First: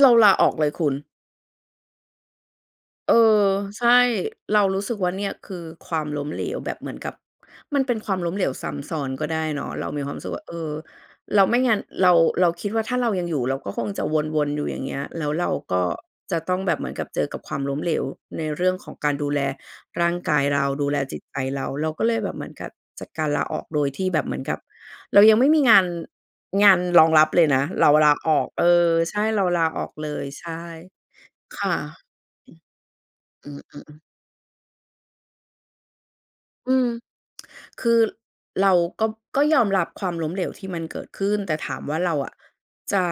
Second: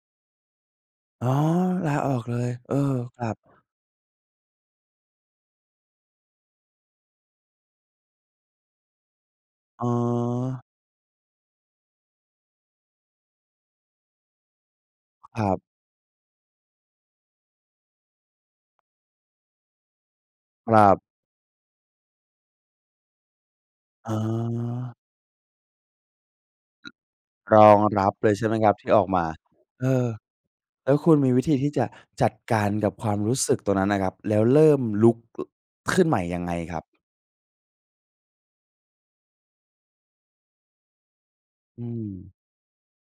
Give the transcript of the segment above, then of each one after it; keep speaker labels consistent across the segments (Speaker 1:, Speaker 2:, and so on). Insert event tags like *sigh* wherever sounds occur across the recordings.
Speaker 1: เราลาออกเลยคุณ
Speaker 2: อ๋อ ลาออกเลย เออ
Speaker 1: เออ
Speaker 2: ครับ
Speaker 1: ใช่ เรารู้สึกว่า เนี่ยคือความล้มเหลวแบบเหมือนกับ มันเป็นความล้มเหลวซ้ำซ้อนก็ได้เนาะ
Speaker 2: อ
Speaker 1: เ
Speaker 2: ๋
Speaker 1: รามีความรู้สึกว่า เอ
Speaker 2: อ
Speaker 1: อ เรา ไม่งั้นเรา เราคิดว่าถ้าเรายังอยู่เราก็คงจะวน ๆ อยู่อย่างเงี้ย แล้ว
Speaker 2: ค
Speaker 1: เ
Speaker 2: ร
Speaker 1: ร
Speaker 2: ั
Speaker 1: า
Speaker 2: บ
Speaker 1: ก็จะต้องแบบเหมือนกับเจอกับความล้มเหลว ในเรื่องของการดูแลร่างกายเรา
Speaker 2: ครั
Speaker 1: ดูแ
Speaker 2: บ
Speaker 1: ลจิตใจเรา เราก็เลยแบบเหมือนกับจัดการลาออก โดยที่
Speaker 2: อ๋
Speaker 1: แบบเหมือนกับ
Speaker 2: อ
Speaker 1: เรายังไม่มีงาน งานรองรับเลย
Speaker 2: ร
Speaker 1: นะ
Speaker 2: อง
Speaker 1: เรา
Speaker 2: ร
Speaker 1: ล
Speaker 2: ับ
Speaker 1: า
Speaker 2: เล
Speaker 1: อ
Speaker 2: ย ใช
Speaker 1: อ
Speaker 2: ่
Speaker 1: ก
Speaker 2: ไหม
Speaker 1: เออ
Speaker 2: ครับ ที่ออก
Speaker 1: ใช
Speaker 2: ม
Speaker 1: ่
Speaker 2: า
Speaker 1: เราลาอ
Speaker 2: เอ
Speaker 1: อก
Speaker 2: อ
Speaker 1: เลย ใช่
Speaker 2: แล้วคุณมีวิธี
Speaker 1: ค
Speaker 2: ที
Speaker 1: ่
Speaker 2: ่
Speaker 1: ะ
Speaker 2: จะจัดการกับความรู้
Speaker 1: อื
Speaker 2: สึก
Speaker 1: ม
Speaker 2: ตร
Speaker 1: อ
Speaker 2: ง
Speaker 1: ื
Speaker 2: น
Speaker 1: อ
Speaker 2: ั้นอ
Speaker 1: ๆ ๆ
Speaker 2: ะครับ แล้วเริ่มลุก ขึ้นใหม่ยังไง
Speaker 1: อื
Speaker 2: ครับ?
Speaker 1: ม *tsk* คือเราก็ ก็ยอมรับความล้มเหลวที่มันเกิดขึ้น แต่ถา
Speaker 2: อ
Speaker 1: ม
Speaker 2: ื
Speaker 1: ว่าเรา
Speaker 2: ม
Speaker 1: อะจะ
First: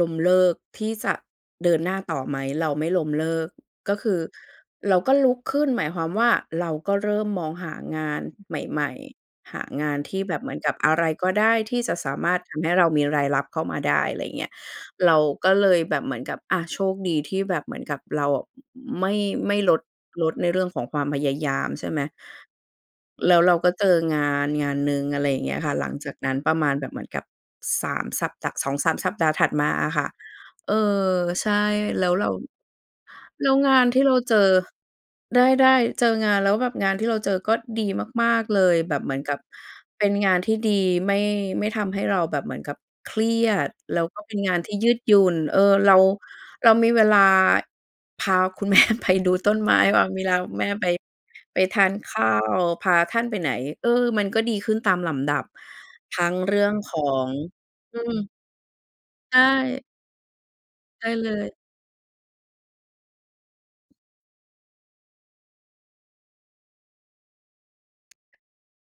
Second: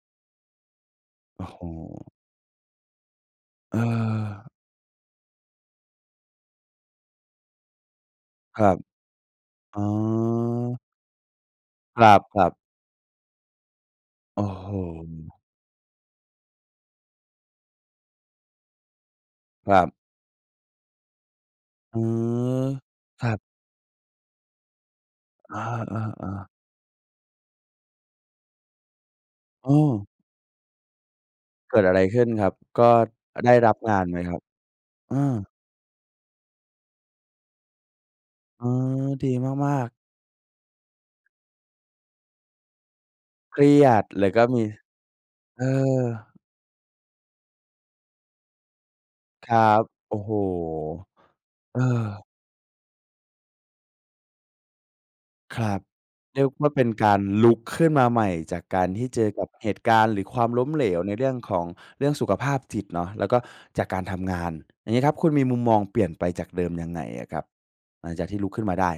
Speaker 1: ล้มเลิกที่จะ
Speaker 2: โอ้โฮ
Speaker 1: เดินหน้าต่อไหม เราไม่ล้มเลิก
Speaker 2: เ
Speaker 1: ก็คือ
Speaker 2: ออ
Speaker 1: เราก็ลุกขึ้น หมายความว่า เราก็เริ่มมองหางานใ
Speaker 2: ครับ
Speaker 1: หม่ ๆ หา
Speaker 2: อ๋
Speaker 1: งานที่แบบเหมือนกับ
Speaker 2: อ
Speaker 1: อะไรก็ได้ที่จะ
Speaker 2: คร
Speaker 1: สามารถ
Speaker 2: ั
Speaker 1: ท
Speaker 2: บ ๆ
Speaker 1: ำให้เรามีรายรับเข้ามาได้ ไรอย่าง
Speaker 2: โอ
Speaker 1: เงี
Speaker 2: ้
Speaker 1: ้ย
Speaker 2: โฮ
Speaker 1: เราก็เลยแบบเหมือนกับ อา โชคดีที่แบบเหมือนกับเราอะ อ อ ไม่ ไม่
Speaker 2: ค
Speaker 1: ล
Speaker 2: ร
Speaker 1: ด
Speaker 2: ับ
Speaker 1: ลดในเรื่องของความพยายาม ใช่
Speaker 2: เอ
Speaker 1: ไ
Speaker 2: อ
Speaker 1: หม
Speaker 2: คร
Speaker 1: แล
Speaker 2: ั
Speaker 1: ้
Speaker 2: บ
Speaker 1: วเราก็เจองานงานหนึ่ง อะไรอย่างเงี
Speaker 2: อ
Speaker 1: ้ยค่ะ หลังจากนั
Speaker 2: า
Speaker 1: ้น
Speaker 2: ๆ ๆ
Speaker 1: ประมาณแบบเหมือนกับ 3 สัปดาห์ 2-3 สัปดาห์ถัดม
Speaker 2: เ
Speaker 1: าอะ
Speaker 2: ออ
Speaker 1: ค่ะ เออ ใช่
Speaker 2: เกิดอะไร
Speaker 1: แล้ว
Speaker 2: ขึ
Speaker 1: เ
Speaker 2: ้
Speaker 1: ร
Speaker 2: น
Speaker 1: า
Speaker 2: ครับ ก็ อ
Speaker 1: แล้
Speaker 2: ได
Speaker 1: ว
Speaker 2: ้ร
Speaker 1: ง
Speaker 2: ับ
Speaker 1: าน
Speaker 2: ง
Speaker 1: ท
Speaker 2: า
Speaker 1: ี่
Speaker 2: น
Speaker 1: เร
Speaker 2: ไ
Speaker 1: า
Speaker 2: หมค
Speaker 1: เจ
Speaker 2: รับ?
Speaker 1: อ
Speaker 2: เออ
Speaker 1: ได้ ๆ เจองาน แล้วแบบงานที่เราเจอก็ดีมาก ๆ เ
Speaker 2: เ
Speaker 1: ล
Speaker 2: ออ
Speaker 1: ย แบบเหมือน
Speaker 2: ด
Speaker 1: ก
Speaker 2: ี
Speaker 1: ับ
Speaker 2: มาก ๆ
Speaker 1: เป็นงานที่ดี ไม่ ไม่ทำให้เราแบบเหมือนกับเครีย
Speaker 2: เคร
Speaker 1: ด
Speaker 2: ีย
Speaker 1: แล้
Speaker 2: ด
Speaker 1: วก็
Speaker 2: เล
Speaker 1: เป
Speaker 2: ย
Speaker 1: ็
Speaker 2: ก
Speaker 1: น
Speaker 2: ็
Speaker 1: งา
Speaker 2: ม
Speaker 1: น
Speaker 2: ี
Speaker 1: ที่ยืดหยุ่น เออ
Speaker 2: เอ
Speaker 1: เรา
Speaker 2: อ
Speaker 1: เรามีเวลาพาคุณ แม่ ไปดู
Speaker 2: ค
Speaker 1: ต้
Speaker 2: รั
Speaker 1: นไม้
Speaker 2: บ
Speaker 1: บาง
Speaker 2: โอ
Speaker 1: เ
Speaker 2: ้
Speaker 1: ว
Speaker 2: โฮ
Speaker 1: ลาคุณแม่ไป ไป
Speaker 2: เ
Speaker 1: ท
Speaker 2: อ
Speaker 1: าน
Speaker 2: อ
Speaker 1: ข้าว พาท่านไปไหน เออ มันก็ดีขึ้นตามลำดับ
Speaker 2: ครับ
Speaker 1: ทั้ง
Speaker 2: เรียก
Speaker 1: เรื
Speaker 2: ว
Speaker 1: ่
Speaker 2: ่
Speaker 1: อ
Speaker 2: า
Speaker 1: ง
Speaker 2: เป็น
Speaker 1: ขอ
Speaker 2: การ
Speaker 1: ง
Speaker 2: ลุกขึ้น
Speaker 1: อื
Speaker 2: มาใหม่
Speaker 1: ม
Speaker 2: จากการที่เจอ
Speaker 1: ใช
Speaker 2: กับเหต
Speaker 1: ่
Speaker 2: ุการณ์ หรือความล้มเหลว
Speaker 1: ใช
Speaker 2: ใ
Speaker 1: ่
Speaker 2: นเร
Speaker 1: เ
Speaker 2: ื
Speaker 1: ล
Speaker 2: ่อง
Speaker 1: ย
Speaker 2: ของ เรื่องสุขภาพจิตเนาะ แล้วก็จากการทำงาน อย่างงี้ครับ คุณมีมุมมองเปลี่ยนไปจากเดิมยังไงอะครับ? หลังจากที่ลุกขึ้นมาได้